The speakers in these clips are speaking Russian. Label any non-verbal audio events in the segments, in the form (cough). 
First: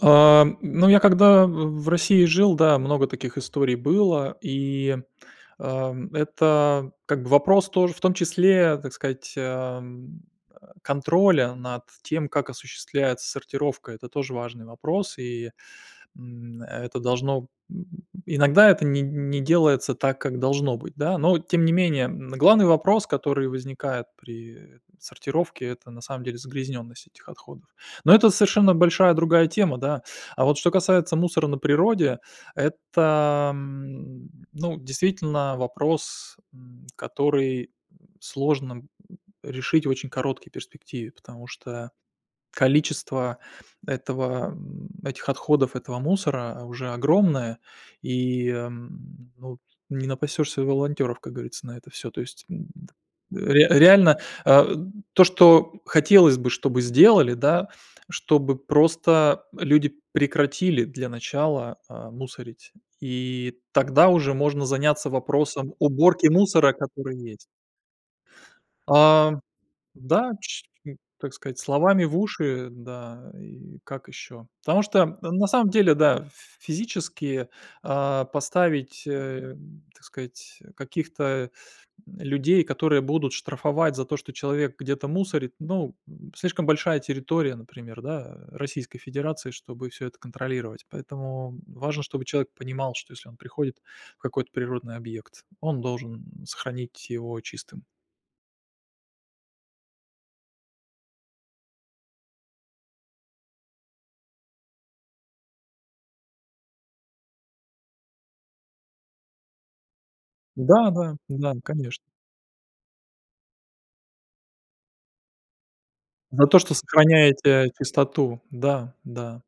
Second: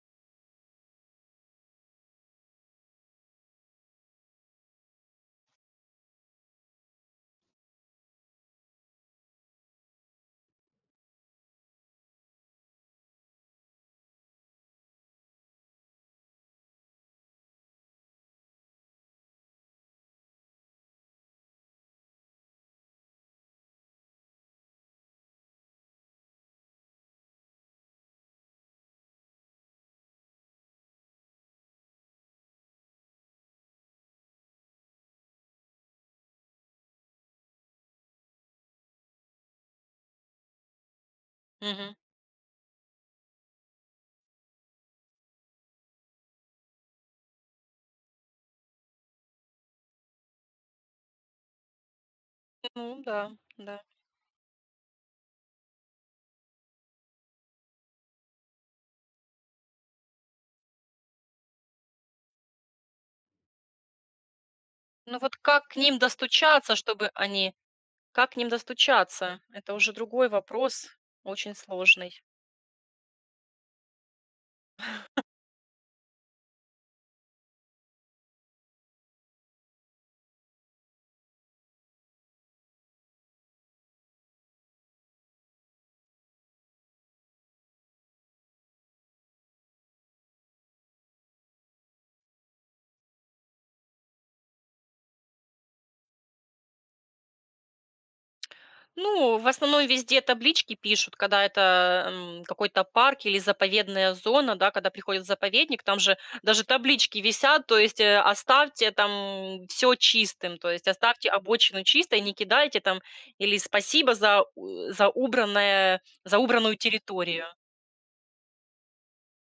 А, м, ну, я когда в в России жил, да, много таких историй было. И, ам, это как бы вопрос тоже, в том числе, так сказать, а, м, э, контроля над тем, как осуществляется сортировка. Это тоже важный вопрос, и, м, это должно м, иногда это не не делается так, как должно быть, да. Но тем не менее, м, главный вопрос, который возникает при, э, там, сортировке- это, на самом деле, загрязненность этих отходов. Но это совершенно большая другая тема, да. А вот что касается мусора на природе, это, м, ну, действительно, вопрос, м, который, м, сложно, м, решить в очень короткий перспективе. Потому что Мгм. количество этого, м, этих отходов, этого мусора уже огромное. И, м, ну, т не напасешься волонтеров, как говорится, на это всё. То есть, м, Ну, м-да, т реа да. реально, а, то, что хотелось бы, чтобы сделали, да, чтобы просто люди прекратили для начала, а, мусорить. И тогда уже можно заняться Ну, вот как вопросом к ним уборки мусора, достучаться, чтобы который есть. они как к ним А, достучаться? Это уже другой да, чь вопрос, ну, так очень сказать, словами в сложный. уши, да и как ещё. Потому что (chuckles) на самом деле, да, ф физически, а, поставить, э, так сказать, каких-то, м, людей, которые будут штрафовать за то, что человек где-то мусорит, ну, слишком большая территория, например, да, Российской Федерации, чтобы всё это контролировать. Поэтому важно, чтобы человек понимал, что если он приходит в какой-то природный объект, он должен, сохранить его чистым. Ну, в основном везде таблички пишут, когда это, м, какой-то парк или заповедная зона, да. Когда приходят в заповедник, там же даже таблички висят. То есть, э: "Оставьте там всё чистым". То есть: Да-да, "Оставьте да, обочину конечно. чистой, не кидайте там", или: "Спасибо за у за убранное за За то, что убранную территорию". сохраняете чистоту, да, да.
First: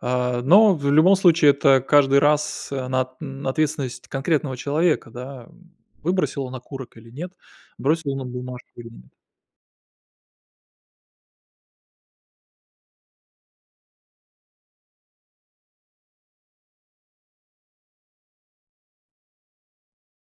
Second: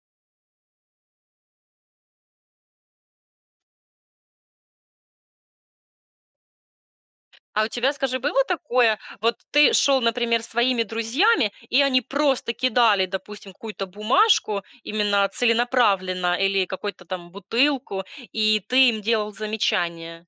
А, но в любом случае это каждый раз, она ответственность конкретного человека, да, м. Выбросил он окурок или нет, А у тебя, бросил скажи, он нам было бумажку или такое: нет. вот ты шёл, например, с своими друзьями, и они просто кидали, допустим, какую-то бумажку именно целенаправленно или какую-то там бутылку, и ты им делал замечание?